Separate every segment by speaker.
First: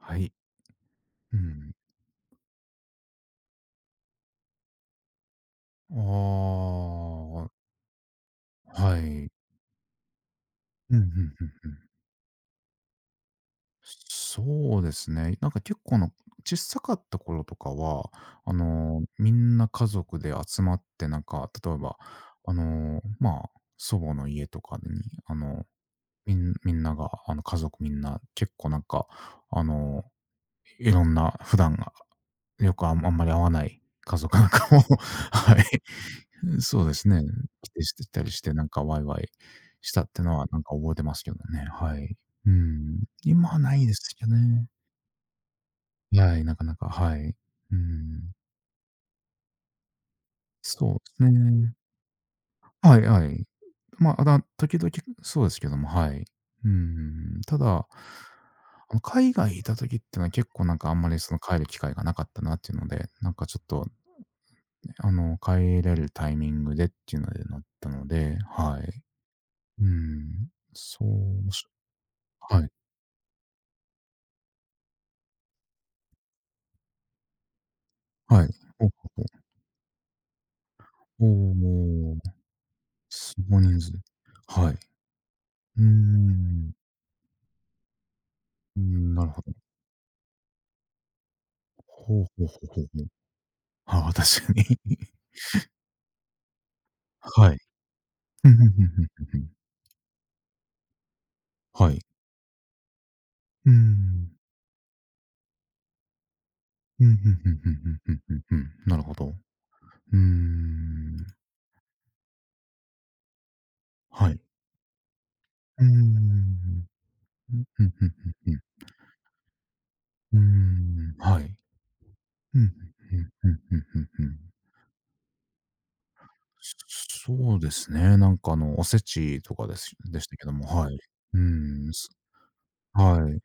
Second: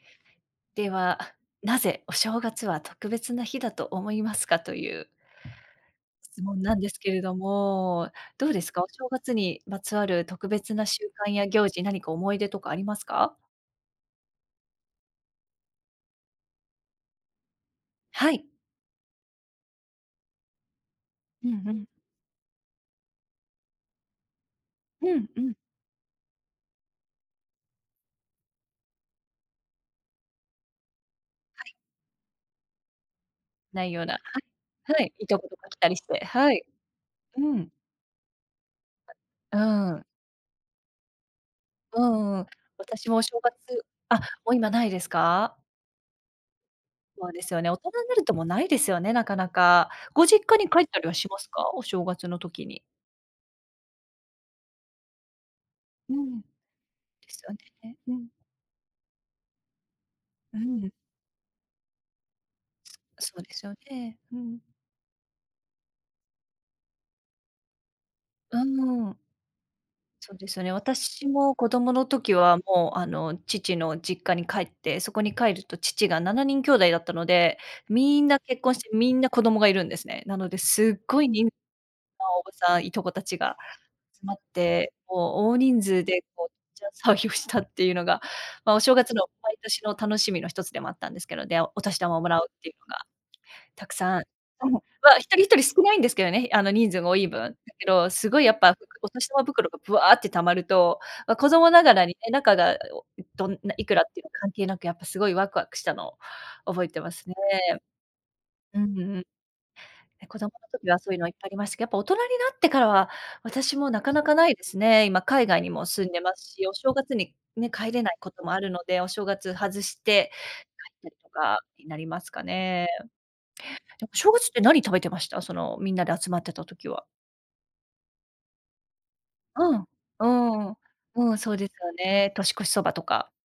Speaker 1: はい。
Speaker 2: では、
Speaker 1: うん。
Speaker 2: なぜお正月は特別な日だと思いますかという
Speaker 1: あ
Speaker 2: 質問なんですけれど
Speaker 1: あ、
Speaker 2: も、どうですか？お
Speaker 1: は
Speaker 2: 正
Speaker 1: い。
Speaker 2: 月にまつわる特別な
Speaker 1: うん
Speaker 2: 習
Speaker 1: うんうん
Speaker 2: 慣や行
Speaker 1: うん。
Speaker 2: 事、何か思い出とかありますか？
Speaker 1: そうですね。なんか結構の、小さかった頃とかは、
Speaker 2: はい。
Speaker 1: みんな家族で集まって、なん
Speaker 2: う
Speaker 1: か、
Speaker 2: んう
Speaker 1: 例え
Speaker 2: ん。
Speaker 1: ば、あの、まあ、祖母の家とかに、
Speaker 2: うん
Speaker 1: あ
Speaker 2: うん。
Speaker 1: の、みんなが、家族みんな、結構なんか、あの、いろんな普段がよくあんまり会わない
Speaker 2: ないような、
Speaker 1: 家
Speaker 2: は
Speaker 1: 族
Speaker 2: い
Speaker 1: なんかも、
Speaker 2: はい、い とこ
Speaker 1: は
Speaker 2: とか来
Speaker 1: い。
Speaker 2: たりして、はい。
Speaker 1: そうですね。
Speaker 2: うん。
Speaker 1: 来てしてたりして、なんかワイワイ
Speaker 2: う
Speaker 1: した
Speaker 2: ん。
Speaker 1: ってのは、なんか覚えてますけどね、は
Speaker 2: う
Speaker 1: い。
Speaker 2: んうん。
Speaker 1: うん。
Speaker 2: 私もお正
Speaker 1: 今
Speaker 2: 月、
Speaker 1: はないです
Speaker 2: あ、
Speaker 1: よ
Speaker 2: もう
Speaker 1: ね。
Speaker 2: 今ないですか？
Speaker 1: はい、なかなか、は
Speaker 2: そう
Speaker 1: い。
Speaker 2: ですよね、
Speaker 1: う
Speaker 2: 大人になると
Speaker 1: ん。
Speaker 2: もうないですよね、なかなか。ご実家に帰っ
Speaker 1: そう
Speaker 2: た
Speaker 1: で
Speaker 2: りは
Speaker 1: す
Speaker 2: しますか？
Speaker 1: ね。
Speaker 2: お正月の時に。
Speaker 1: はいはい。まあ、時々そうですけども、は
Speaker 2: う
Speaker 1: い。
Speaker 2: ん。で
Speaker 1: うん。
Speaker 2: すよ
Speaker 1: ただ、
Speaker 2: ね。うん、
Speaker 1: 海外いた時ってのは結
Speaker 2: う
Speaker 1: 構なんか
Speaker 2: ん。
Speaker 1: あんまりその帰る機会がなかったなっていうので、な
Speaker 2: そ
Speaker 1: ん
Speaker 2: う
Speaker 1: か
Speaker 2: で
Speaker 1: ちょ
Speaker 2: す
Speaker 1: っ
Speaker 2: よ
Speaker 1: と、
Speaker 2: ね。うん。
Speaker 1: 帰れるタイミングでっていうのでなったので、
Speaker 2: う
Speaker 1: はい。
Speaker 2: ん。
Speaker 1: う
Speaker 2: そうで
Speaker 1: ん。
Speaker 2: すよね。
Speaker 1: そう
Speaker 2: 私も子供の時は
Speaker 1: はい。
Speaker 2: もう、父の実家に帰って、そこに帰ると父が7人兄弟だったので、みんな
Speaker 1: はい。
Speaker 2: 結婚し
Speaker 1: ほうほ
Speaker 2: て、
Speaker 1: う
Speaker 2: みん
Speaker 1: ほう。
Speaker 2: な子供がいるんですね。なので、すっご
Speaker 1: お
Speaker 2: い人数
Speaker 1: お、
Speaker 2: のおばさん、いとこた
Speaker 1: す
Speaker 2: ちが
Speaker 1: ご人数。
Speaker 2: 集まっ
Speaker 1: はい。う
Speaker 2: て、もう大人
Speaker 1: ー
Speaker 2: 数でこう、
Speaker 1: ん。
Speaker 2: じゃ騒ぎをしたっていうのが、まあ、お
Speaker 1: うー
Speaker 2: 正月
Speaker 1: ん、
Speaker 2: の
Speaker 1: なるほど。
Speaker 2: 毎年の楽しみの一つでもあったんですけど、で、お年玉を
Speaker 1: ほう
Speaker 2: もら
Speaker 1: ほ
Speaker 2: う
Speaker 1: う
Speaker 2: っ
Speaker 1: ほう
Speaker 2: ていう
Speaker 1: ほ
Speaker 2: の
Speaker 1: う
Speaker 2: が。
Speaker 1: ほう。
Speaker 2: たく
Speaker 1: ああ、
Speaker 2: さん。
Speaker 1: 確かに。
Speaker 2: うん。まあ、一人一人少ないんですけどね、人数が多い分。
Speaker 1: は
Speaker 2: だ
Speaker 1: い。
Speaker 2: けど、すごい
Speaker 1: ふ
Speaker 2: や
Speaker 1: ん
Speaker 2: っ
Speaker 1: ふん
Speaker 2: ぱ、ふ
Speaker 1: ふん
Speaker 2: く
Speaker 1: ふん
Speaker 2: お
Speaker 1: ふん
Speaker 2: 年
Speaker 1: ふ
Speaker 2: 玉
Speaker 1: ん。
Speaker 2: 袋がぶわって溜まると、ま、子供な
Speaker 1: は
Speaker 2: が
Speaker 1: い。
Speaker 2: らにね、中が、おどん
Speaker 1: うー
Speaker 2: ないくらっていう
Speaker 1: ん。
Speaker 2: の関係なく、やっぱすごいワクワクしたのを覚えて
Speaker 1: う
Speaker 2: ま
Speaker 1: ん、
Speaker 2: す
Speaker 1: ふ
Speaker 2: ね。
Speaker 1: んふんふんふんふんふんふん。
Speaker 2: う
Speaker 1: な
Speaker 2: ん
Speaker 1: るほ
Speaker 2: うん。
Speaker 1: ど。うー
Speaker 2: え、子供の時はそう
Speaker 1: ん。
Speaker 2: いうのいっぱいありましたけど、やっぱ大人になってからは、私もなかな
Speaker 1: は
Speaker 2: か
Speaker 1: い。
Speaker 2: ないですね。今海外に
Speaker 1: うー
Speaker 2: も住んでますし、お
Speaker 1: ん。
Speaker 2: 正月に
Speaker 1: う
Speaker 2: ね、
Speaker 1: ふん
Speaker 2: 帰れ
Speaker 1: ふ
Speaker 2: な
Speaker 1: ん
Speaker 2: い
Speaker 1: ふ
Speaker 2: こ
Speaker 1: ん
Speaker 2: と
Speaker 1: ふ
Speaker 2: もある
Speaker 1: ん。
Speaker 2: ので、お正月外して
Speaker 1: うー
Speaker 2: 帰っ
Speaker 1: ん、
Speaker 2: たりと
Speaker 1: はい。
Speaker 2: かになりますか
Speaker 1: うん、うん
Speaker 2: ね。
Speaker 1: うんうんうんう
Speaker 2: で
Speaker 1: ん
Speaker 2: も
Speaker 1: う
Speaker 2: 正
Speaker 1: ん。
Speaker 2: 月って何食べてました？その、みんなで集まってた時は。
Speaker 1: そうですね、なんかおせちとか
Speaker 2: うん。
Speaker 1: でしたけども、
Speaker 2: うーん。
Speaker 1: はい。
Speaker 2: うん、
Speaker 1: う
Speaker 2: そうです
Speaker 1: ん、
Speaker 2: よね。年越しそばと
Speaker 1: は
Speaker 2: か。
Speaker 1: い。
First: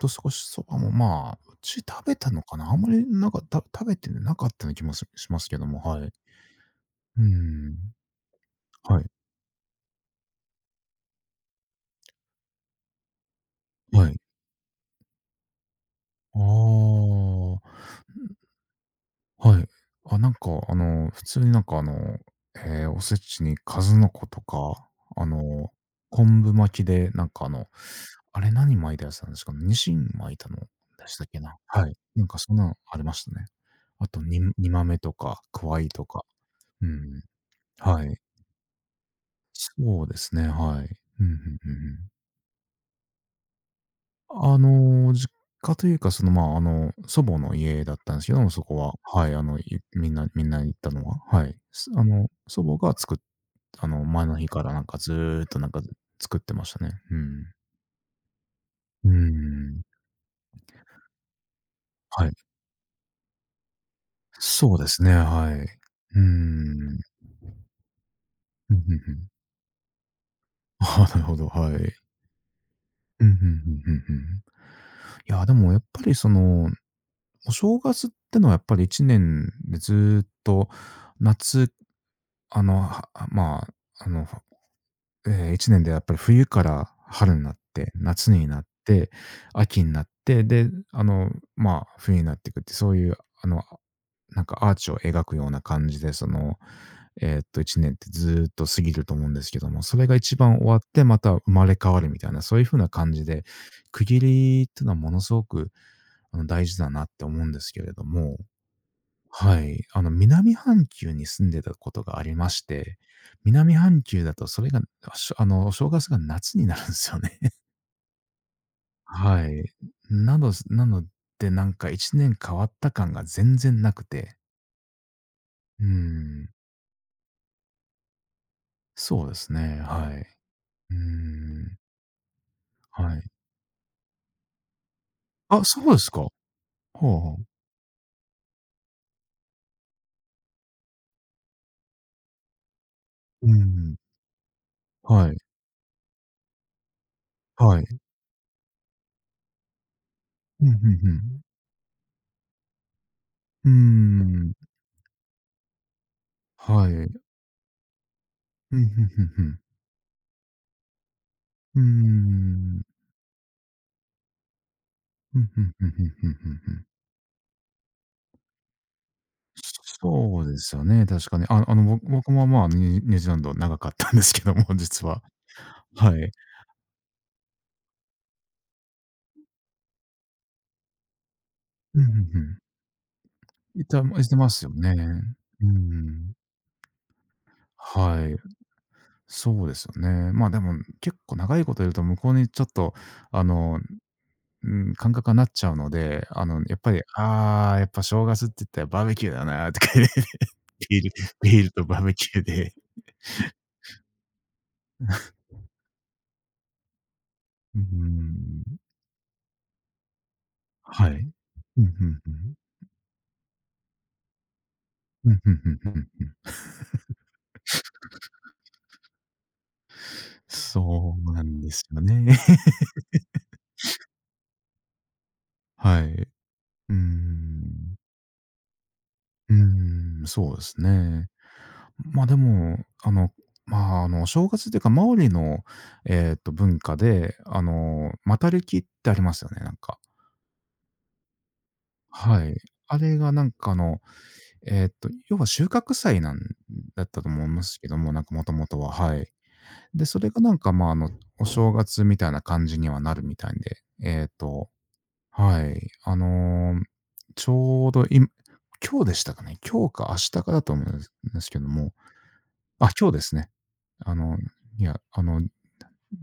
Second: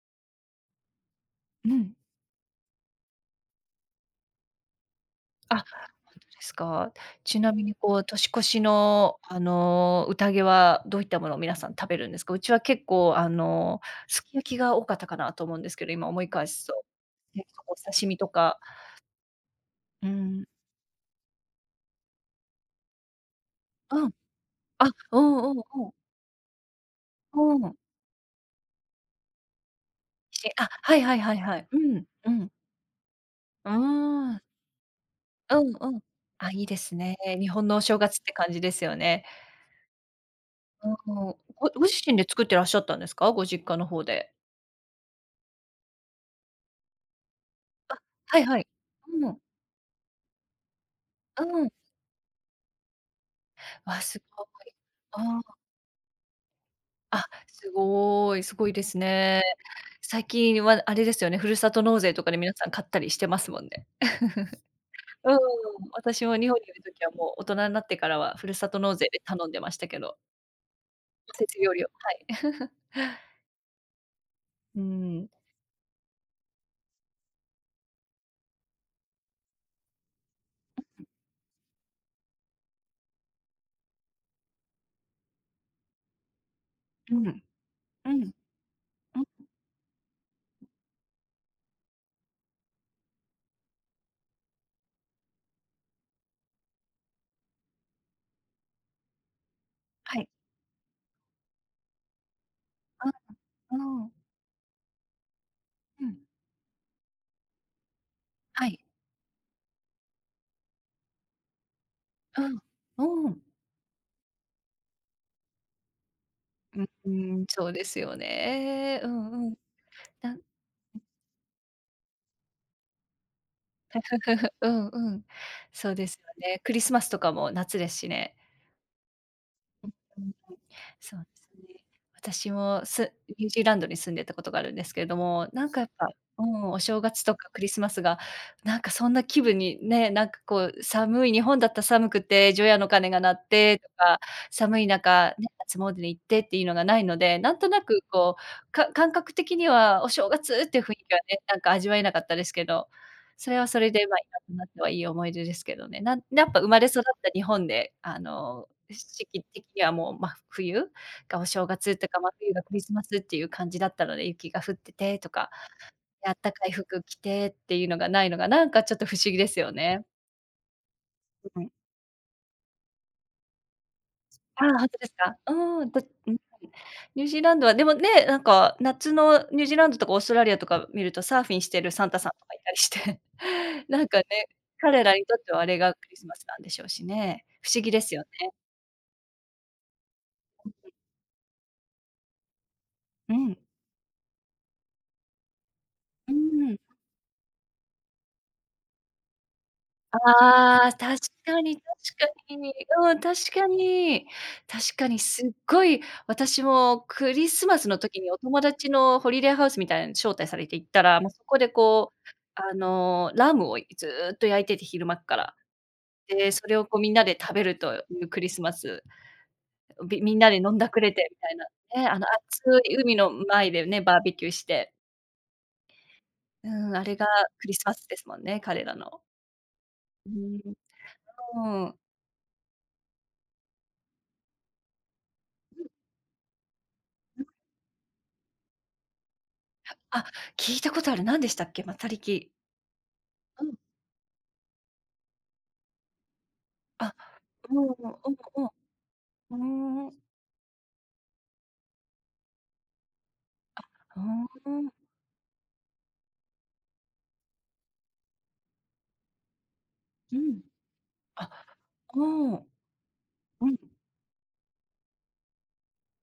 Speaker 1: と少しそばも、まあ、う
Speaker 2: う
Speaker 1: ち
Speaker 2: ん。
Speaker 1: 食べたのかな、あんまりなんか、食べてなかったような気もします
Speaker 2: あ、
Speaker 1: けども、は
Speaker 2: ほ
Speaker 1: い。
Speaker 2: んとですか。
Speaker 1: う
Speaker 2: ちなみに
Speaker 1: ん。
Speaker 2: こう、年越し
Speaker 1: はい、
Speaker 2: の、宴はどういったものを皆さん食べるんですか？うちは結構、
Speaker 1: はい。
Speaker 2: すき焼きが多かったかなと思うんですけど、今思い
Speaker 1: あ
Speaker 2: 返すと。ね、お
Speaker 1: あ、
Speaker 2: 刺身とか、
Speaker 1: はい。
Speaker 2: う
Speaker 1: あ、なんか、
Speaker 2: ん。
Speaker 1: 普通になんか、おせちに数
Speaker 2: う
Speaker 1: の
Speaker 2: ん。
Speaker 1: 子とか、
Speaker 2: あ、う
Speaker 1: あ
Speaker 2: んうん
Speaker 1: の、
Speaker 2: うん。
Speaker 1: 昆布巻きで、なんか、
Speaker 2: うん。
Speaker 1: あれ何巻いたやつなんですかね、ニシン巻いた
Speaker 2: し
Speaker 1: ので
Speaker 2: あ、はいは
Speaker 1: し
Speaker 2: い
Speaker 1: たっ
Speaker 2: はい
Speaker 1: け
Speaker 2: は
Speaker 1: な。
Speaker 2: い。う
Speaker 1: はい。
Speaker 2: ん、
Speaker 1: なん
Speaker 2: う
Speaker 1: か
Speaker 2: ん。
Speaker 1: そんなのありましたね。
Speaker 2: うー
Speaker 1: あと、
Speaker 2: ん。
Speaker 1: に煮豆とか
Speaker 2: う
Speaker 1: く
Speaker 2: ん
Speaker 1: わい
Speaker 2: うん。
Speaker 1: とか。
Speaker 2: あ、いいで
Speaker 1: う
Speaker 2: すね。
Speaker 1: ん、
Speaker 2: 日本のお正
Speaker 1: は
Speaker 2: 月
Speaker 1: い。
Speaker 2: って感じですよね。
Speaker 1: そうですね、はい。
Speaker 2: う
Speaker 1: うんうん
Speaker 2: ん。
Speaker 1: う
Speaker 2: ご
Speaker 1: んう
Speaker 2: ご自
Speaker 1: ん。
Speaker 2: 身で作ってらっしゃったんですか？ご実家の方で。
Speaker 1: あ実家というか、その、まあ、祖母の家だ
Speaker 2: あ、
Speaker 1: ったんですけ
Speaker 2: は
Speaker 1: ど
Speaker 2: い
Speaker 1: も、
Speaker 2: は
Speaker 1: そ
Speaker 2: い。
Speaker 1: こは、は
Speaker 2: う
Speaker 1: い、
Speaker 2: ん。
Speaker 1: みんなみんな行ったのは、
Speaker 2: う
Speaker 1: はい。
Speaker 2: ん。
Speaker 1: すあの、祖母が作っあ
Speaker 2: わ、
Speaker 1: の、
Speaker 2: す
Speaker 1: 前の
Speaker 2: ご
Speaker 1: 日から
Speaker 2: い。
Speaker 1: なんかず
Speaker 2: あ
Speaker 1: ーっ
Speaker 2: あ。
Speaker 1: となんか作ってましたね。う
Speaker 2: あ、
Speaker 1: ん。
Speaker 2: すごい、すごいです
Speaker 1: うー
Speaker 2: ね。
Speaker 1: ん、
Speaker 2: 最近はあれですよね、ふるさと納税と
Speaker 1: は
Speaker 2: か
Speaker 1: い。
Speaker 2: で皆さん買ったりしてますもんね。
Speaker 1: そうですね、
Speaker 2: うん。
Speaker 1: はい。うー
Speaker 2: 私も日本にいる
Speaker 1: ん。
Speaker 2: 時はもう大人になってからはふるさ
Speaker 1: うん、
Speaker 2: と
Speaker 1: うん
Speaker 2: 納
Speaker 1: う
Speaker 2: 税で
Speaker 1: ん。
Speaker 2: 頼んでましたけど、
Speaker 1: あなるほ
Speaker 2: 季
Speaker 1: ど、
Speaker 2: 節
Speaker 1: は
Speaker 2: 料理を、
Speaker 1: い。
Speaker 2: はい。
Speaker 1: うん、うんうんうんうん。
Speaker 2: うん。
Speaker 1: いや、でもやっぱりそのお正月ってのはやっぱり1年でずっと夏、あの、はまあ、あのええ、1年でやっぱり冬から
Speaker 2: うん。う
Speaker 1: 春
Speaker 2: ん。
Speaker 1: になって、
Speaker 2: う
Speaker 1: 夏になって、
Speaker 2: ん。
Speaker 1: 秋になって、で、まあ、冬になっていくって、そういう、なんかアーチを描くような感じで、その、1年ってずーっと過ぎると思うんですけども、それが
Speaker 2: はい。
Speaker 1: 一番終わって、また生まれ変わるみたいな、そういう風な
Speaker 2: あ、
Speaker 1: 感じで、
Speaker 2: う
Speaker 1: 区
Speaker 2: ん。
Speaker 1: 切りっていうのはものすごく、
Speaker 2: うん。
Speaker 1: 大事だなって思うんですけれども、
Speaker 2: はい。
Speaker 1: はい。南半球に住んでたことがあり
Speaker 2: う
Speaker 1: ま
Speaker 2: ん。
Speaker 1: して、
Speaker 2: うん。
Speaker 1: 南半球だとそれが、あしょあの、お正月が夏にな
Speaker 2: う
Speaker 1: るん
Speaker 2: ん
Speaker 1: で
Speaker 2: う
Speaker 1: すよね。
Speaker 2: ーん、そうですよね。うん
Speaker 1: は
Speaker 2: うん。
Speaker 1: い。
Speaker 2: なん
Speaker 1: なので、なんか1年変わった感が全然なくて。
Speaker 2: うんうん。
Speaker 1: う
Speaker 2: そうですよ
Speaker 1: ん。
Speaker 2: ね。クリスマスとかも夏ですしね。
Speaker 1: そうですね、
Speaker 2: う
Speaker 1: は
Speaker 2: ん
Speaker 1: い。
Speaker 2: うん。
Speaker 1: う
Speaker 2: そうですね。
Speaker 1: ん、
Speaker 2: 私もす
Speaker 1: はい。
Speaker 2: ニュージーランドに住んでたことがあるんですけれども、
Speaker 1: あ、
Speaker 2: なんか
Speaker 1: そ
Speaker 2: やっ
Speaker 1: うで
Speaker 2: ぱ、
Speaker 1: すか。は
Speaker 2: うん、お正
Speaker 1: あ
Speaker 2: 月と
Speaker 1: はあ。
Speaker 2: かクリスマスが、なんかそんな気分にね、なんかこう寒い日本だったら寒くて除夜の鐘が鳴っ
Speaker 1: う
Speaker 2: てと
Speaker 1: ん、
Speaker 2: か、寒い
Speaker 1: は
Speaker 2: 中
Speaker 1: い、
Speaker 2: ね、初詣に行ってっていうのがないので、なんと
Speaker 1: は
Speaker 2: な
Speaker 1: い。
Speaker 2: くこう、か感覚的にはお正月
Speaker 1: う
Speaker 2: っ
Speaker 1: ん、うんう
Speaker 2: ていう雰囲気はね、
Speaker 1: ん。
Speaker 2: なんか味わえなかったですけど、それは
Speaker 1: う
Speaker 2: それで、まあ、
Speaker 1: ん、
Speaker 2: 今となってはいい思い出ですけどね。なんやっぱ生まれ
Speaker 1: はい。
Speaker 2: 育
Speaker 1: う
Speaker 2: っ
Speaker 1: ん、
Speaker 2: た日本で、
Speaker 1: うんうん
Speaker 2: 時期
Speaker 1: うん。
Speaker 2: 的にはもう真冬がお正
Speaker 1: う
Speaker 2: 月とか、真
Speaker 1: ー
Speaker 2: 冬がクリス
Speaker 1: ん。
Speaker 2: マスっていう感じだったので、雪が降っててと
Speaker 1: う
Speaker 2: か、
Speaker 1: ん、うんうんうんう
Speaker 2: で、あ
Speaker 1: ん
Speaker 2: ったか
Speaker 1: う
Speaker 2: い
Speaker 1: ん。
Speaker 2: 服着てっていうのがないのが、なんかちょっと不思議ですよね。
Speaker 1: そうですよね、確かに。
Speaker 2: う
Speaker 1: あ
Speaker 2: ん。
Speaker 1: あの、僕も、まあ、ニュージーランド長かったんですけど
Speaker 2: あ
Speaker 1: も、
Speaker 2: あ、ほんとで
Speaker 1: 実
Speaker 2: す
Speaker 1: は。
Speaker 2: か？うーん、だ
Speaker 1: はい。
Speaker 2: うん。ニュージーランドはでもね、なんか夏のニュージーランドとかオーストラリアとか見ると、サーフィンしてる
Speaker 1: うん
Speaker 2: サ
Speaker 1: う
Speaker 2: ン
Speaker 1: んう
Speaker 2: タさんとか
Speaker 1: ん。
Speaker 2: いたりして、
Speaker 1: い た
Speaker 2: なんかね、
Speaker 1: いてますよ
Speaker 2: 彼ら
Speaker 1: ね。
Speaker 2: にとってはあ
Speaker 1: う
Speaker 2: れがクリス
Speaker 1: ん。
Speaker 2: マスなんでしょうしね。不思議ですよ
Speaker 1: はい。
Speaker 2: ね。
Speaker 1: そうですよね。まあ、でも結構長いこといると向こうにちょっと、
Speaker 2: う
Speaker 1: あ
Speaker 2: ん。
Speaker 1: の、うん、感覚がなっちゃうので、
Speaker 2: うー
Speaker 1: や
Speaker 2: ん。
Speaker 1: っぱり、ああ、やっぱ正月って言ったらバーベキューだなとか言って。
Speaker 2: ああ、
Speaker 1: ビール
Speaker 2: 確
Speaker 1: ビ
Speaker 2: か
Speaker 1: ール
Speaker 2: に確
Speaker 1: とバーベキュー
Speaker 2: か
Speaker 1: で。
Speaker 2: に。うん、確かに。確かにすっごい、私もクリスマ
Speaker 1: うー
Speaker 2: スの時にお友
Speaker 1: ん。
Speaker 2: 達のホリデーハウスみたいなのに招待されて行った
Speaker 1: は
Speaker 2: ら、も
Speaker 1: い。
Speaker 2: うそこで
Speaker 1: うん、うんう
Speaker 2: こ
Speaker 1: ん。
Speaker 2: う、ラムをずっと焼いてて、昼間っ
Speaker 1: う
Speaker 2: か
Speaker 1: ん、う
Speaker 2: ら。
Speaker 1: んうんうん。
Speaker 2: で、それをこうみんなで食べるというクリスマス、びみんなで飲んだくれ
Speaker 1: そ
Speaker 2: て
Speaker 1: う
Speaker 2: み
Speaker 1: な
Speaker 2: たい
Speaker 1: ん
Speaker 2: な、
Speaker 1: ですよ
Speaker 2: ね、あの
Speaker 1: ね。
Speaker 2: 熱 い海の前でね、バーベキューして。
Speaker 1: はい。う
Speaker 2: う
Speaker 1: ー
Speaker 2: ん、あれがクリスマ
Speaker 1: ん。
Speaker 2: スですもんね、彼らの。
Speaker 1: うーん、
Speaker 2: う
Speaker 1: そうです
Speaker 2: ー
Speaker 1: ね。
Speaker 2: ん、うん。
Speaker 1: ま、あでも、まあ、お正月っていうか、マオリの、文化で、マタレキってありますよね、なんか。
Speaker 2: あ、聞いたことある。何でしたっけ？マタリ
Speaker 1: は
Speaker 2: キ。
Speaker 1: い。あれがなん
Speaker 2: う
Speaker 1: か、
Speaker 2: ん。
Speaker 1: 要は収穫祭なんだっ
Speaker 2: あ、
Speaker 1: たと思いま
Speaker 2: う
Speaker 1: す
Speaker 2: ん
Speaker 1: けど
Speaker 2: う
Speaker 1: も、
Speaker 2: ん
Speaker 1: なんか元
Speaker 2: うん
Speaker 1: 々は、はい。
Speaker 2: うん。
Speaker 1: で、
Speaker 2: うーん。
Speaker 1: そ
Speaker 2: う
Speaker 1: れがなんか、まあ、お正月みたいな感じにはなるみたいで、えっと
Speaker 2: ーん。
Speaker 1: はい。ちょうど今日でしたかね。今日か明日
Speaker 2: う
Speaker 1: か
Speaker 2: ん。
Speaker 1: だと思うんで
Speaker 2: あ、
Speaker 1: すけども、
Speaker 2: うん。
Speaker 1: あ、今日ですね。
Speaker 2: うん。
Speaker 1: あの、いや、あの、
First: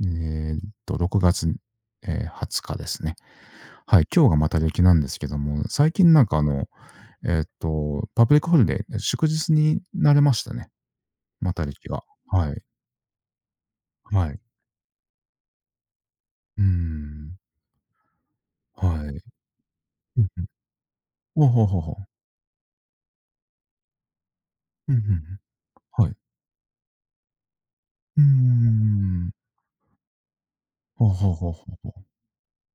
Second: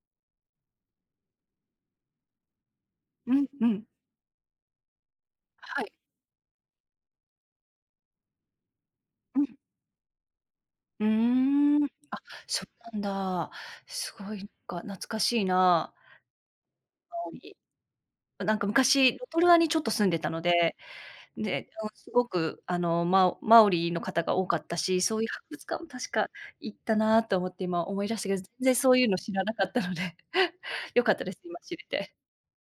Speaker 1: えーっ6月、え20日ですね。
Speaker 2: うんうん。
Speaker 1: はい、今日がまた歴なんですけども、
Speaker 2: はい。
Speaker 1: 最近なんかパブリックホリデー、祝
Speaker 2: うん。
Speaker 1: 日になれましたね、
Speaker 2: う
Speaker 1: また
Speaker 2: ーん。
Speaker 1: 歴が。
Speaker 2: あ、
Speaker 1: はい、
Speaker 2: そうなんだ。す
Speaker 1: は
Speaker 2: ごい、
Speaker 1: い。
Speaker 2: なんか懐かしいな。
Speaker 1: うーん、
Speaker 2: なんか
Speaker 1: はい。
Speaker 2: 昔、ロトルアにちょっと住んで
Speaker 1: うん
Speaker 2: たの
Speaker 1: うん。
Speaker 2: で、
Speaker 1: ほうほう
Speaker 2: で、
Speaker 1: ほうほう。
Speaker 2: すごく、マオマオリの方が多かった
Speaker 1: うん、ん
Speaker 2: し、
Speaker 1: う
Speaker 2: そういう
Speaker 1: ん。
Speaker 2: 博物館も
Speaker 1: は
Speaker 2: 確
Speaker 1: い。
Speaker 2: か行ったなと思って今思い出
Speaker 1: う
Speaker 2: し
Speaker 1: ー
Speaker 2: たけど、全然そういうの
Speaker 1: ん。
Speaker 2: 知らなかったので、良
Speaker 1: ほう
Speaker 2: かった
Speaker 1: ほ
Speaker 2: で
Speaker 1: う
Speaker 2: す、
Speaker 1: ほう
Speaker 2: 今
Speaker 1: ほ
Speaker 2: 知
Speaker 1: う
Speaker 2: れ
Speaker 1: ほ
Speaker 2: て。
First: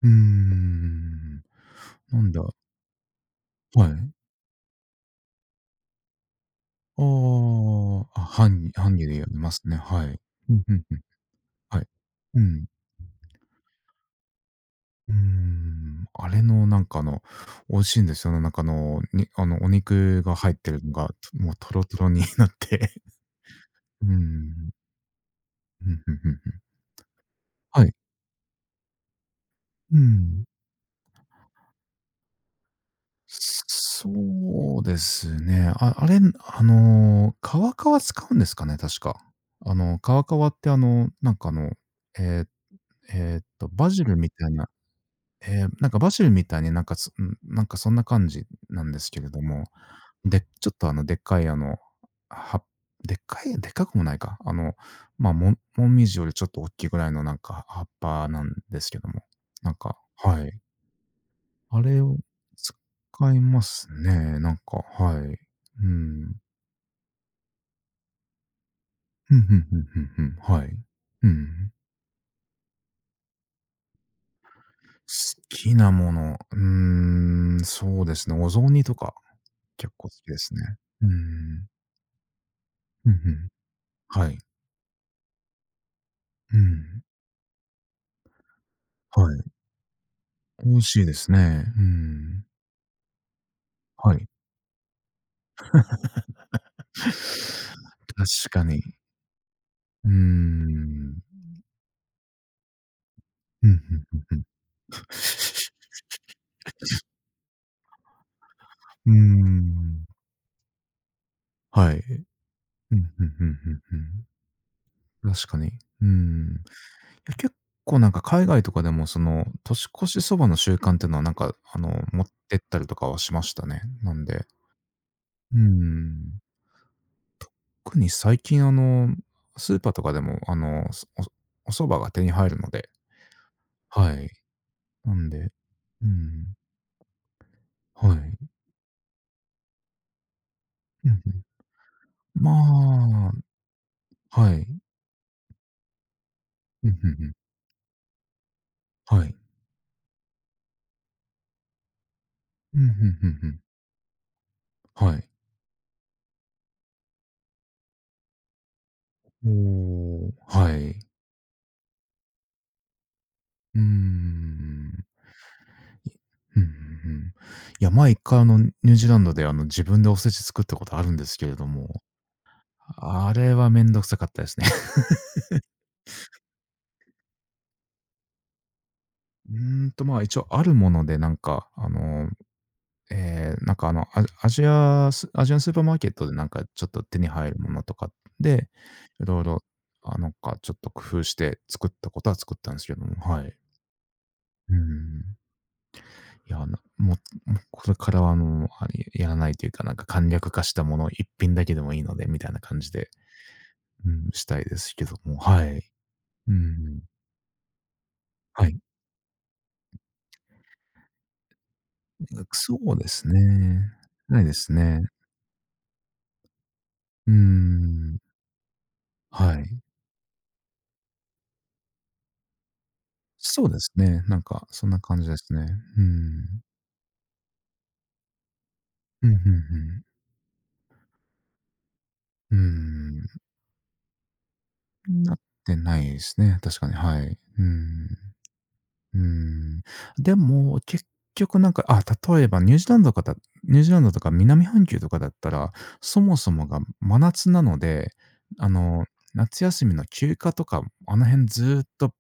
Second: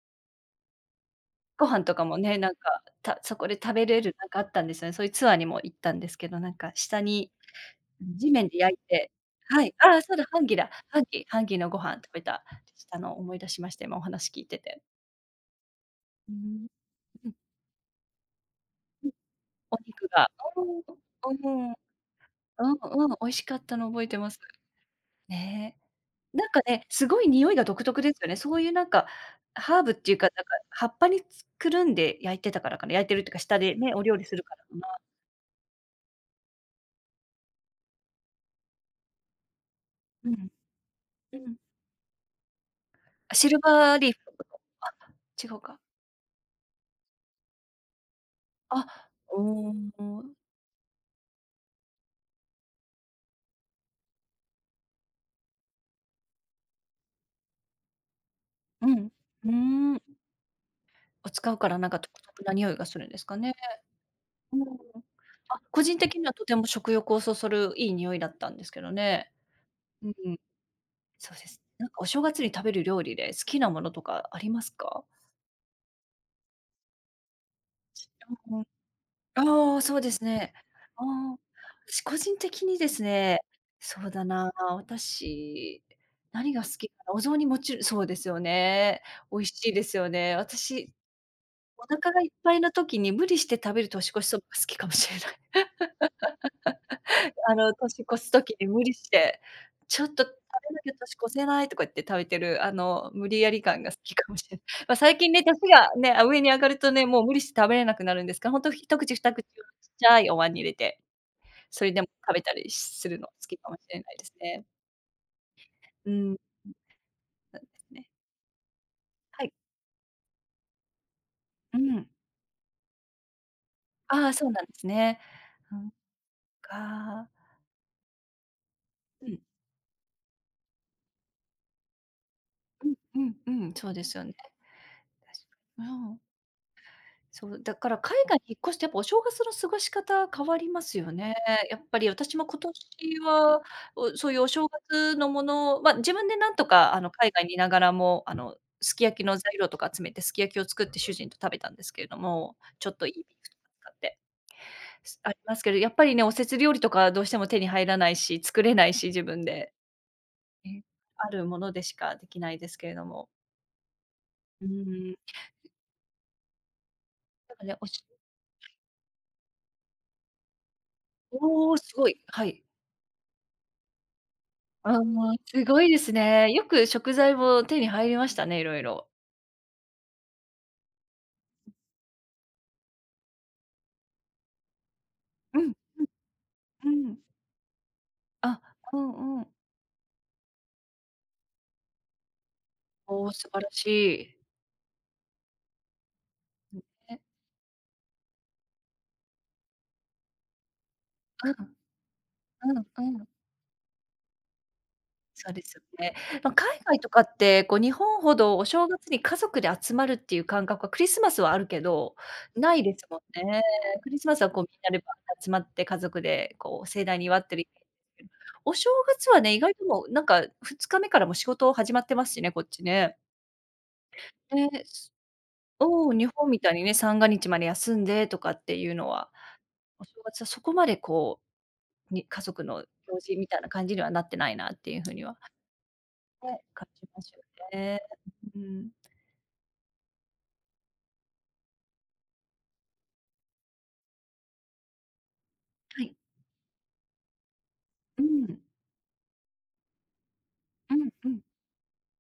Speaker 1: う。うーん。
Speaker 2: ご飯とかも
Speaker 1: なん
Speaker 2: ね、
Speaker 1: だ、
Speaker 2: なんか、たそこで食べ
Speaker 1: は
Speaker 2: れ
Speaker 1: い。
Speaker 2: るなんかあったんですよね。そういうツアーにも行ったんですけど、なんか下
Speaker 1: あ
Speaker 2: に
Speaker 1: あ、あ、
Speaker 2: 地面で焼い
Speaker 1: ハン
Speaker 2: て
Speaker 1: でやりま
Speaker 2: は
Speaker 1: す
Speaker 2: い、
Speaker 1: ね、
Speaker 2: ああ、
Speaker 1: は
Speaker 2: そう
Speaker 1: い。
Speaker 2: だ、ハン
Speaker 1: う
Speaker 2: ギ
Speaker 1: ん、ん
Speaker 2: だ。
Speaker 1: うん、
Speaker 2: ハンギハンギのご
Speaker 1: はい。
Speaker 2: 飯食べ
Speaker 1: う
Speaker 2: た、
Speaker 1: ん。
Speaker 2: したのを思い出しました、今お話聞いてて。
Speaker 1: うーん、あ
Speaker 2: うー
Speaker 1: れ
Speaker 2: ん、
Speaker 1: のなんか
Speaker 2: うん、
Speaker 1: 美味しいんですよね。なんか
Speaker 2: うん。
Speaker 1: あの、お
Speaker 2: お肉
Speaker 1: 肉
Speaker 2: が、
Speaker 1: が入っ
Speaker 2: う
Speaker 1: てるの
Speaker 2: ーん、
Speaker 1: が、もう
Speaker 2: うー
Speaker 1: ト
Speaker 2: ん、
Speaker 1: ロトロになって。
Speaker 2: うんうん、美味しかったの覚
Speaker 1: う
Speaker 2: え
Speaker 1: ー
Speaker 2: てます。
Speaker 1: ん。
Speaker 2: ね
Speaker 1: うん、ふんふん
Speaker 2: え。な
Speaker 1: ふ
Speaker 2: ん
Speaker 1: ん。
Speaker 2: かね、すごい匂いが独
Speaker 1: はい。
Speaker 2: 特ですよね。そういうなんか、ハーブっ
Speaker 1: う
Speaker 2: ていうか、なん
Speaker 1: ん。
Speaker 2: か葉っぱにつくるんで焼いてたからかな、焼いてるっていうか、下でね、お料理するからか
Speaker 1: そうで
Speaker 2: な。
Speaker 1: すね。あれ、カワカワ使うんですかね、確か。カワ
Speaker 2: う
Speaker 1: カワ
Speaker 2: ん、
Speaker 1: ってなん
Speaker 2: う
Speaker 1: かあ
Speaker 2: ん。
Speaker 1: の、え
Speaker 2: あ、
Speaker 1: えーっ
Speaker 2: シル
Speaker 1: と、バ
Speaker 2: バー
Speaker 1: ジ
Speaker 2: リー
Speaker 1: ル
Speaker 2: フ
Speaker 1: み
Speaker 2: とか、
Speaker 1: たいな、
Speaker 2: あ、違うか。
Speaker 1: なんかバジルみたいになんか、そん、なんかそんな感じ
Speaker 2: あ、
Speaker 1: なんですけれども、
Speaker 2: おお、
Speaker 1: で、ちょっとあのでっかいはでっかいでっかくもないか、まあ、もみじよりちょっとおっきいぐらいのなんか葉っぱなんで
Speaker 2: う
Speaker 1: すけど
Speaker 2: ん。
Speaker 1: も、
Speaker 2: う
Speaker 1: なん
Speaker 2: ー
Speaker 1: か
Speaker 2: ん。
Speaker 1: はい。
Speaker 2: を使うから、
Speaker 1: あ
Speaker 2: なんか
Speaker 1: れ
Speaker 2: 独
Speaker 1: を
Speaker 2: 特な匂い
Speaker 1: 使
Speaker 2: がするんですか
Speaker 1: い
Speaker 2: ね。
Speaker 1: ますね、な
Speaker 2: う
Speaker 1: ん
Speaker 2: ん。
Speaker 1: か、はい。
Speaker 2: あ、個
Speaker 1: う
Speaker 2: 人的には
Speaker 1: ん。
Speaker 2: とても食欲をそそるいい匂いだったんですけどね。
Speaker 1: ふんふんふんふん
Speaker 2: うん。
Speaker 1: ふん、はい。う
Speaker 2: そうです。
Speaker 1: ん。
Speaker 2: なんかお正月に食べる料理で好きなものとかありますか？
Speaker 1: 好きなもの、うーん、そうですね、お雑煮とか。
Speaker 2: ああ、
Speaker 1: 結
Speaker 2: そう
Speaker 1: 構
Speaker 2: で
Speaker 1: 好き
Speaker 2: す
Speaker 1: で
Speaker 2: ね。
Speaker 1: すね。
Speaker 2: あ
Speaker 1: う
Speaker 2: あ、
Speaker 1: ん。
Speaker 2: 私個人的にです
Speaker 1: うんう
Speaker 2: ね、
Speaker 1: ん。
Speaker 2: そうだ
Speaker 1: はい。
Speaker 2: な、私、何
Speaker 1: う
Speaker 2: が好きか
Speaker 1: ん。
Speaker 2: な、お雑煮もちろんそうですよね。
Speaker 1: は
Speaker 2: 美
Speaker 1: い。
Speaker 2: 味しいですよね。
Speaker 1: 美味
Speaker 2: 私、
Speaker 1: しいですね。う
Speaker 2: お腹がいっ
Speaker 1: ん。
Speaker 2: ぱいの時に無理して食べる年
Speaker 1: は
Speaker 2: 越し
Speaker 1: い。
Speaker 2: そばが好きかもしれない。年越す
Speaker 1: 確
Speaker 2: 時
Speaker 1: か
Speaker 2: に無
Speaker 1: に。
Speaker 2: 理して、ちょ
Speaker 1: う
Speaker 2: っ
Speaker 1: ー
Speaker 2: と食べなきゃ年
Speaker 1: ん。
Speaker 2: 越せないとか言って食べてる、無理やり
Speaker 1: うん、
Speaker 2: 感が
Speaker 1: ふ
Speaker 2: 好
Speaker 1: ん
Speaker 2: き
Speaker 1: ふん
Speaker 2: か
Speaker 1: ふ
Speaker 2: も
Speaker 1: ん。
Speaker 2: しれない。まあ、最近ね、年がね、あ、上に上がるとね、もう無理して食べれなくなるんですが、ほんと一
Speaker 1: うー
Speaker 2: 口二口をちっち
Speaker 1: ん。
Speaker 2: ゃいお椀に入れてそれ
Speaker 1: はい。
Speaker 2: でも食べたり
Speaker 1: うん、
Speaker 2: する
Speaker 1: ふ
Speaker 2: の
Speaker 1: ん
Speaker 2: 好
Speaker 1: ふん
Speaker 2: きか
Speaker 1: ふ
Speaker 2: も
Speaker 1: ん
Speaker 2: し
Speaker 1: ふ
Speaker 2: れないで
Speaker 1: ん。
Speaker 2: すね。
Speaker 1: 確かに。うー
Speaker 2: うん、
Speaker 1: ん。いや、結
Speaker 2: そうです
Speaker 1: 構
Speaker 2: ね。
Speaker 1: なんか海外とかでも、そ
Speaker 2: は
Speaker 1: の、
Speaker 2: い。
Speaker 1: 年越しそばの習慣ってのはなんか、
Speaker 2: うん。
Speaker 1: 持ってったりとかはしましたね。なん
Speaker 2: ああ、
Speaker 1: で、
Speaker 2: そうなんですね。
Speaker 1: うー
Speaker 2: なん
Speaker 1: ん。
Speaker 2: か、
Speaker 1: 特に最近
Speaker 2: うん、
Speaker 1: スーパーとかでもお蕎麦が手に入るので。
Speaker 2: うんうんうん、そうで
Speaker 1: は
Speaker 2: すよ
Speaker 1: い。
Speaker 2: ね。確
Speaker 1: なんで、
Speaker 2: かに。
Speaker 1: う
Speaker 2: うん。
Speaker 1: ん。
Speaker 2: そう、だから海
Speaker 1: は
Speaker 2: 外
Speaker 1: い。
Speaker 2: に引っ越してやっぱお正月の過ごし方変わります
Speaker 1: う
Speaker 2: よ
Speaker 1: ん
Speaker 2: ね。やっぱり私
Speaker 1: うん。
Speaker 2: も今年
Speaker 1: まあ
Speaker 2: は、おそういうお
Speaker 1: はい。
Speaker 2: 正月のもの、ま、自分でなんと
Speaker 1: う
Speaker 2: か
Speaker 1: ん、ふんふ
Speaker 2: 海
Speaker 1: ん。
Speaker 2: 外にいながらも、すき焼き
Speaker 1: はい。
Speaker 2: の材料とか集めてすき焼きを作って主人と食べたんですけれども、
Speaker 1: う
Speaker 2: ちょ
Speaker 1: ん、
Speaker 2: っと
Speaker 1: ふ
Speaker 2: いい
Speaker 1: ん
Speaker 2: ビー
Speaker 1: ふんふ
Speaker 2: フと
Speaker 1: ん。
Speaker 2: か使って。
Speaker 1: は
Speaker 2: す
Speaker 1: い。
Speaker 2: ありますけど、やっぱりね、おせち料理とかどうしても手に入らないし、作れないし、自分
Speaker 1: お
Speaker 2: で、
Speaker 1: お。は
Speaker 2: ね、
Speaker 1: い。
Speaker 2: あるものでしかできないですけれども。
Speaker 1: うー
Speaker 2: う
Speaker 1: ん。
Speaker 2: ーん。
Speaker 1: いふんふんふん。
Speaker 2: なんかね、
Speaker 1: い
Speaker 2: お
Speaker 1: や、
Speaker 2: し
Speaker 1: 前1回ニュージーランドで自分でおせち作ったことあるんですけれど
Speaker 2: おお、す
Speaker 1: も、
Speaker 2: ごい。はい。
Speaker 1: あれはめんどくさかったですね。
Speaker 2: ああ、すごいですね。よく食材も手に入りましたね、色々。
Speaker 1: まあ、一応あるものでなんかアジア
Speaker 2: う
Speaker 1: ンス
Speaker 2: ん、
Speaker 1: ーパーマー
Speaker 2: う
Speaker 1: ケットでなんかちょっと
Speaker 2: ん、うん。
Speaker 1: 手に入るものとか
Speaker 2: あ、
Speaker 1: で、
Speaker 2: う
Speaker 1: い
Speaker 2: ん
Speaker 1: ろ
Speaker 2: う
Speaker 1: い
Speaker 2: ん。
Speaker 1: ろ、あ、なんかちょっと工夫して作ったことは作ったんですけども、
Speaker 2: おお、
Speaker 1: は
Speaker 2: 素
Speaker 1: い。
Speaker 2: 晴らしい。
Speaker 1: うん。いや、なも
Speaker 2: ね。
Speaker 1: うも、これからはあれ、やらないというか、なんか簡略化したもの一
Speaker 2: う
Speaker 1: 品だ
Speaker 2: ん、
Speaker 1: けでもいいのでみたいな
Speaker 2: うん
Speaker 1: 感じで、
Speaker 2: うん。
Speaker 1: うん、したいですけども、
Speaker 2: そうで
Speaker 1: は
Speaker 2: す
Speaker 1: い。
Speaker 2: よね。ま
Speaker 1: う
Speaker 2: あ、海外
Speaker 1: ん。
Speaker 2: とかって、こう、日本ほどお
Speaker 1: はい。
Speaker 2: 正月に家族で集まるっていう感覚は、クリスマスはあるけど、な
Speaker 1: そ
Speaker 2: いで
Speaker 1: う
Speaker 2: す
Speaker 1: で
Speaker 2: もん
Speaker 1: すね。
Speaker 2: ね。クリスマス
Speaker 1: ない
Speaker 2: は、
Speaker 1: で
Speaker 2: こう、
Speaker 1: す
Speaker 2: みんな
Speaker 1: ね。
Speaker 2: でバーッと集まって家族で、こう、盛大に
Speaker 1: うー
Speaker 2: 祝ってるイメージです
Speaker 1: ん。
Speaker 2: けど、お正月はね、
Speaker 1: は
Speaker 2: 意外
Speaker 1: い。
Speaker 2: ともう、2日目からもう仕事始まってますしね、こっちね。
Speaker 1: そうですね。なんか
Speaker 2: ね、
Speaker 1: そんな
Speaker 2: す
Speaker 1: 感じですね。う
Speaker 2: おお日本み
Speaker 1: ん。
Speaker 2: たいにね、三が日まで休んでとかっていうの
Speaker 1: うん、
Speaker 2: は、
Speaker 1: うんうん。
Speaker 2: お正月はそこまで、こう、に家
Speaker 1: う
Speaker 2: 族の行
Speaker 1: ん、
Speaker 2: 事みたいな感じにはなってないなっていう風に
Speaker 1: な
Speaker 2: は
Speaker 1: ってないですね、
Speaker 2: ね、
Speaker 1: 確
Speaker 2: 感
Speaker 1: かに、
Speaker 2: じ
Speaker 1: は
Speaker 2: ます
Speaker 1: い。
Speaker 2: よ
Speaker 1: う
Speaker 2: ね。
Speaker 1: ん、
Speaker 2: うん。
Speaker 1: うん。でも、結局なんか、あ、例えばニュージーランドとか南半球とかだったら、
Speaker 2: はい。
Speaker 1: そもそもが真夏なので、
Speaker 2: うん。
Speaker 1: あの、夏休みの休暇とか、
Speaker 2: う
Speaker 1: あの
Speaker 2: んうん。
Speaker 1: 辺ずーっと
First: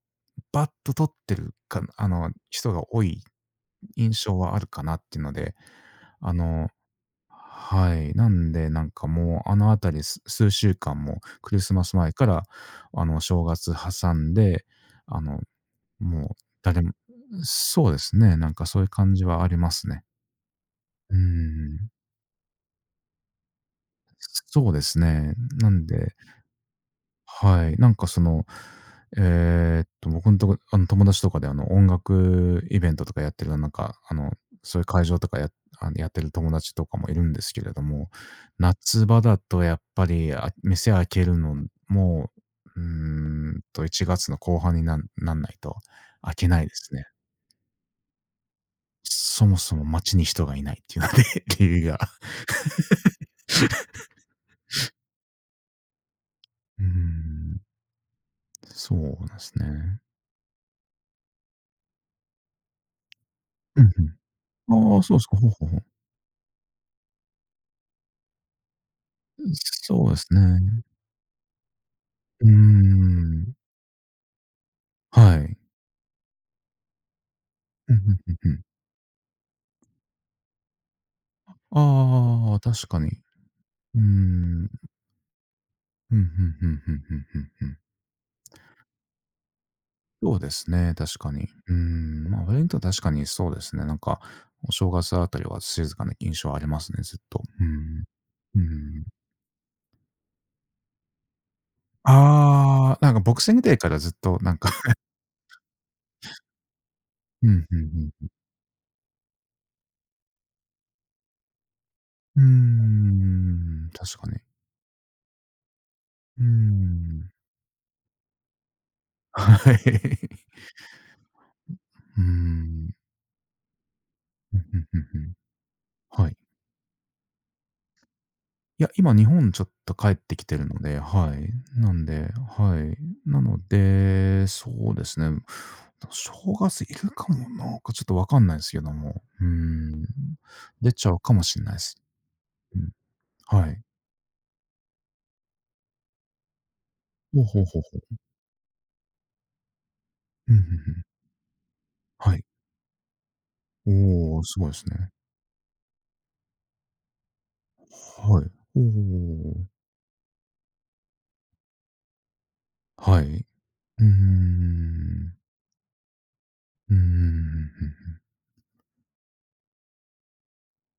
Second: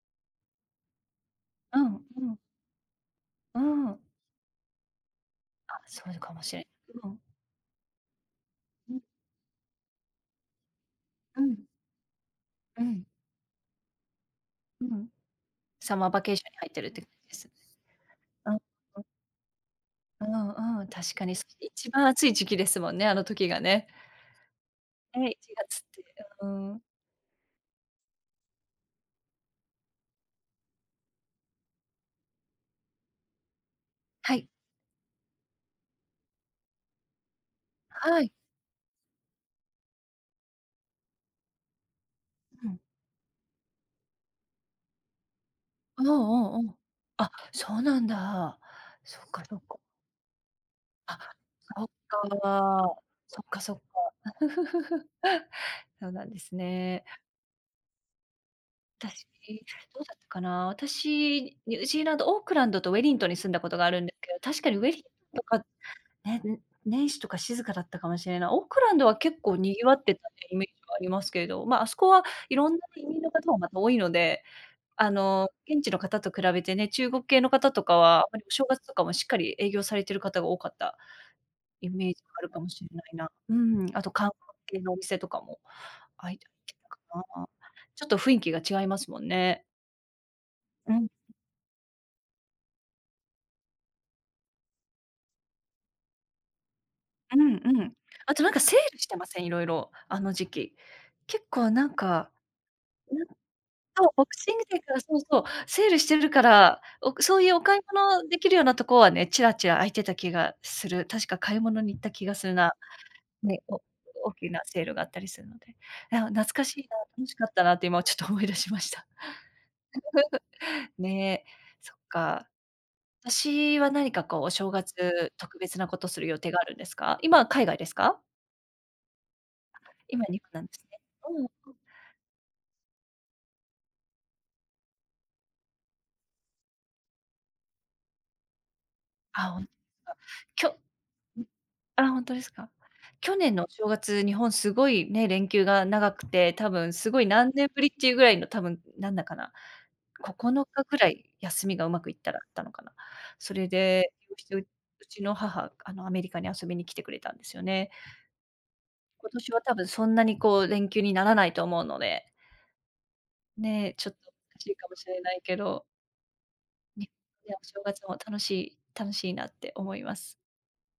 Speaker 1: バッと取ってる
Speaker 2: う
Speaker 1: か
Speaker 2: んうん。
Speaker 1: 人が多い
Speaker 2: うん。
Speaker 1: 印象はあるかなっていうので、
Speaker 2: あ、そうか
Speaker 1: あ
Speaker 2: もしれ
Speaker 1: の
Speaker 2: うん。
Speaker 1: はい。なんで、なん
Speaker 2: うん
Speaker 1: かもう、あのあたり、数週間も
Speaker 2: うんう
Speaker 1: クリスマス前から、
Speaker 2: ん。
Speaker 1: 正月挟んで、
Speaker 2: うん。
Speaker 1: あの、
Speaker 2: サマーバ
Speaker 1: も
Speaker 2: ケー
Speaker 1: う
Speaker 2: ションに入って
Speaker 1: 誰
Speaker 2: るっ
Speaker 1: も。
Speaker 2: て感じですね。
Speaker 1: そうですね、な
Speaker 2: う
Speaker 1: ん
Speaker 2: ん、
Speaker 1: かそういう
Speaker 2: うん、
Speaker 1: 感じはありますね。
Speaker 2: うんうんうん、確
Speaker 1: うー
Speaker 2: かに。そして
Speaker 1: ん。
Speaker 2: 一番暑い時期ですもんね、あの時がね。
Speaker 1: そうです
Speaker 2: ね、
Speaker 1: ね。
Speaker 2: 1
Speaker 1: な
Speaker 2: 月っ
Speaker 1: ん
Speaker 2: て、
Speaker 1: で、
Speaker 2: うん。
Speaker 1: はい。なんかその、僕のとこ友達とかで、音楽イベントとかやってる、なんか、
Speaker 2: はい。
Speaker 1: そういう会場とかやあの、やってる友達とかもいるんですけれども、
Speaker 2: はい。
Speaker 1: 夏場だとやっぱり、あ、店開けるのも、
Speaker 2: うん。
Speaker 1: うー1月の後半になんなんないと
Speaker 2: う
Speaker 1: 開け
Speaker 2: んう
Speaker 1: な
Speaker 2: ん
Speaker 1: い
Speaker 2: う
Speaker 1: で
Speaker 2: ん。
Speaker 1: すね。
Speaker 2: あ、そうなんだ。そっか
Speaker 1: そ
Speaker 2: そ
Speaker 1: も
Speaker 2: っ
Speaker 1: そ
Speaker 2: か。
Speaker 1: も街に人がいないっていう
Speaker 2: あ、
Speaker 1: ので、理
Speaker 2: そっ
Speaker 1: 由が。
Speaker 2: か。そっかそっか。そうなんです
Speaker 1: うー
Speaker 2: ね。
Speaker 1: ん、そ
Speaker 2: 私、
Speaker 1: うですね。
Speaker 2: どうだったかな。私、ニュージーランド、オークランドとウェリントンに住んだこと
Speaker 1: う
Speaker 2: があ
Speaker 1: ん
Speaker 2: るんですけど、確かに
Speaker 1: う
Speaker 2: ウェ
Speaker 1: ん。あ
Speaker 2: リ
Speaker 1: あ、
Speaker 2: ント
Speaker 1: そうですか。
Speaker 2: ンと
Speaker 1: ほう
Speaker 2: か、
Speaker 1: ほうほう。
Speaker 2: ね、ん年始とか静かだったかもしれない。オークランドは結構賑わっ
Speaker 1: そう
Speaker 2: て
Speaker 1: で
Speaker 2: た
Speaker 1: す
Speaker 2: イメージ
Speaker 1: ね。
Speaker 2: はありますけれど、まあ、あそこは
Speaker 1: うー
Speaker 2: いろんな移民の方
Speaker 1: ん、
Speaker 2: もまた多いので、
Speaker 1: はい。
Speaker 2: 現地の方と比べてね、中国系の方と
Speaker 1: うん、
Speaker 2: か
Speaker 1: うん
Speaker 2: は、あまり
Speaker 1: うん
Speaker 2: お
Speaker 1: うん。
Speaker 2: 正月とかもしっかり営業されてる方が多かったイメージがある
Speaker 1: あ
Speaker 2: か
Speaker 1: あ、
Speaker 2: もしれ
Speaker 1: 確か
Speaker 2: な
Speaker 1: に。
Speaker 2: いな。うん、
Speaker 1: う
Speaker 2: あ
Speaker 1: ー
Speaker 2: と韓
Speaker 1: ん。
Speaker 2: 国系のお店とかも、
Speaker 1: うん、うんう
Speaker 2: あ
Speaker 1: ん
Speaker 2: い
Speaker 1: う
Speaker 2: た行け
Speaker 1: ん
Speaker 2: た
Speaker 1: う
Speaker 2: か
Speaker 1: んう
Speaker 2: な。
Speaker 1: んうん。
Speaker 2: ちょっと雰囲気が違いますもんね。
Speaker 1: そうです
Speaker 2: う
Speaker 1: ね、
Speaker 2: ん、
Speaker 1: 確かに。うーん、まあ、おント確かにそうですね、なんか、お正月あたりは静かな印象ありますね、ずっ
Speaker 2: う
Speaker 1: と。
Speaker 2: ん
Speaker 1: うー
Speaker 2: うん。
Speaker 1: ん、
Speaker 2: あとなんか
Speaker 1: う
Speaker 2: セール
Speaker 1: ん。
Speaker 2: してません？いろいろあの時期。結構なんか、
Speaker 1: ああ、なんか
Speaker 2: なん
Speaker 1: ボクシングデーから
Speaker 2: そう、
Speaker 1: ずっ
Speaker 2: ボク
Speaker 1: と
Speaker 2: シ
Speaker 1: な
Speaker 2: ン
Speaker 1: ん
Speaker 2: グ
Speaker 1: か。
Speaker 2: デーからそうそう、セールしてるから、おそう
Speaker 1: う
Speaker 2: いうお
Speaker 1: ん、う
Speaker 2: 買い
Speaker 1: んう
Speaker 2: 物
Speaker 1: ん。
Speaker 2: できるようなとこはね、ちらちら空いてた気がする。確か買い物に行った気が
Speaker 1: うー
Speaker 2: するな。ね、お
Speaker 1: ん、確か
Speaker 2: 大
Speaker 1: に。
Speaker 2: きなセールがあったりするので。いや、
Speaker 1: う
Speaker 2: 懐
Speaker 1: ー
Speaker 2: かしいな、楽
Speaker 1: ん。
Speaker 2: しかったなって今ちょっと思い出しました。
Speaker 1: はい。
Speaker 2: ねえ、そっ
Speaker 1: うー
Speaker 2: か。
Speaker 1: ん。
Speaker 2: 私は何かこうお
Speaker 1: うん、
Speaker 2: 正
Speaker 1: うんうんう
Speaker 2: 月、
Speaker 1: ん。
Speaker 2: 特別なことする
Speaker 1: はい。
Speaker 2: 予定があるんですか？今は海外ですか？
Speaker 1: いや、今日本ちょっと帰っ
Speaker 2: 今
Speaker 1: て
Speaker 2: 日
Speaker 1: き
Speaker 2: 本
Speaker 1: て
Speaker 2: なん
Speaker 1: る
Speaker 2: で
Speaker 1: の
Speaker 2: すね。
Speaker 1: で、
Speaker 2: う
Speaker 1: は
Speaker 2: んうん。
Speaker 1: い。なんで、はい。なので、そうですね。正月いるかもなんかちょっとわかんないですけども、うー
Speaker 2: あ、ほんか。
Speaker 1: ん。
Speaker 2: きょん。
Speaker 1: 出ちゃうかもしれないです。
Speaker 2: あ、ほんとですか。
Speaker 1: うん、
Speaker 2: 去年の
Speaker 1: は
Speaker 2: お
Speaker 1: い。
Speaker 2: 正月、日本すごいね、連休が長くて、多分すごい
Speaker 1: ほう
Speaker 2: 何
Speaker 1: ほう
Speaker 2: 年
Speaker 1: ほ
Speaker 2: ぶ
Speaker 1: う
Speaker 2: りっ
Speaker 1: ほ
Speaker 2: ていう
Speaker 1: う。
Speaker 2: ぐらいの多分、なんだかな、9
Speaker 1: うんうんう
Speaker 2: 日ぐ
Speaker 1: ん。
Speaker 2: らい休みがうまくいった
Speaker 1: は
Speaker 2: らあ
Speaker 1: い。
Speaker 2: ったのかな。それで、う
Speaker 1: おお、
Speaker 2: ち
Speaker 1: す
Speaker 2: う
Speaker 1: ごいです
Speaker 2: う
Speaker 1: ね。
Speaker 2: ちの母、アメリカに遊びに来てくれたんですよね。
Speaker 1: はい。お
Speaker 2: 今年は
Speaker 1: お。
Speaker 2: 多分そんなにこう連休にならないと思うので、
Speaker 1: はい。
Speaker 2: ね、
Speaker 1: うー
Speaker 2: ちょっと難しいかもしれな
Speaker 1: ん。
Speaker 2: いけど、
Speaker 1: うーうんうん
Speaker 2: ね、ね、お正
Speaker 1: う
Speaker 2: 月
Speaker 1: ん。
Speaker 2: も楽しい楽しいなって思います。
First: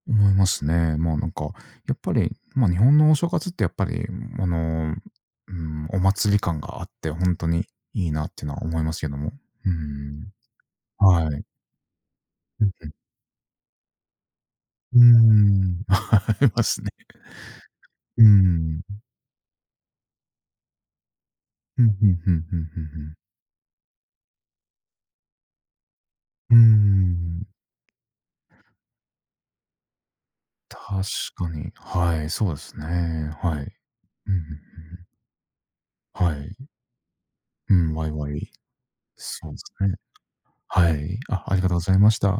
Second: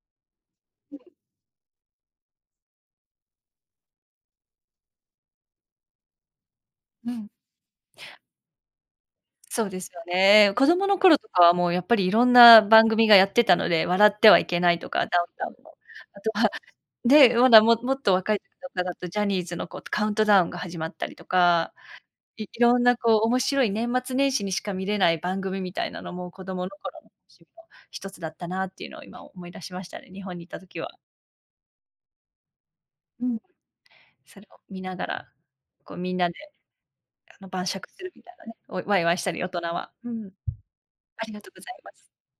Speaker 1: 思いますね。
Speaker 2: う
Speaker 1: まあなんか、やっぱり、まあ日本のお正月ってやっぱり、あの、うん、お祭り感があっ
Speaker 2: ん、
Speaker 1: て、
Speaker 2: うん、
Speaker 1: 本当にいいなっていうのは思いますけども。
Speaker 2: そう
Speaker 1: う
Speaker 2: ですよ
Speaker 1: ん、
Speaker 2: ね。子供の頃と
Speaker 1: は
Speaker 2: か
Speaker 1: い。
Speaker 2: はもうやっぱりいろんな
Speaker 1: う
Speaker 2: 番
Speaker 1: ん、
Speaker 2: 組がやってたので、笑ってはいけないと
Speaker 1: う
Speaker 2: か、ダウンタウンの、
Speaker 1: ん、
Speaker 2: あと
Speaker 1: あり
Speaker 2: は、
Speaker 1: ますね。
Speaker 2: で、まだももっと
Speaker 1: う
Speaker 2: 若い時と
Speaker 1: ん。
Speaker 2: かだとジャニーズのこうカウントダウンが始まったりとか
Speaker 1: うんうんうんうん
Speaker 2: い
Speaker 1: う
Speaker 2: いろんな
Speaker 1: ん
Speaker 2: こう面白い年末年始にしか見れない番組みたいなのも子
Speaker 1: う
Speaker 2: 供の頃の趣
Speaker 1: ん、
Speaker 2: 味の一つだったなっていうのを今思い出しましたね、日本にいた時は。
Speaker 1: 確かに。はい、そうですね。
Speaker 2: うん。
Speaker 1: はい。う
Speaker 2: そ
Speaker 1: ん、
Speaker 2: れ
Speaker 1: ふん
Speaker 2: を見ながら、こうみん
Speaker 1: うん。
Speaker 2: な
Speaker 1: は
Speaker 2: で
Speaker 1: い。
Speaker 2: あの晩
Speaker 1: う
Speaker 2: 酌
Speaker 1: ん、
Speaker 2: す
Speaker 1: ワイ
Speaker 2: るみ
Speaker 1: ワ
Speaker 2: たいな
Speaker 1: イ。
Speaker 2: ね、おワイワイしたり大
Speaker 1: そうで
Speaker 2: 人
Speaker 1: す
Speaker 2: は。
Speaker 1: ね。
Speaker 2: うん。
Speaker 1: はい。
Speaker 2: ありが
Speaker 1: あ、
Speaker 2: とう
Speaker 1: あ
Speaker 2: ご
Speaker 1: りが
Speaker 2: ざ
Speaker 1: とう
Speaker 2: い
Speaker 1: ご
Speaker 2: ま
Speaker 1: ざい
Speaker 2: す。
Speaker 1: ました。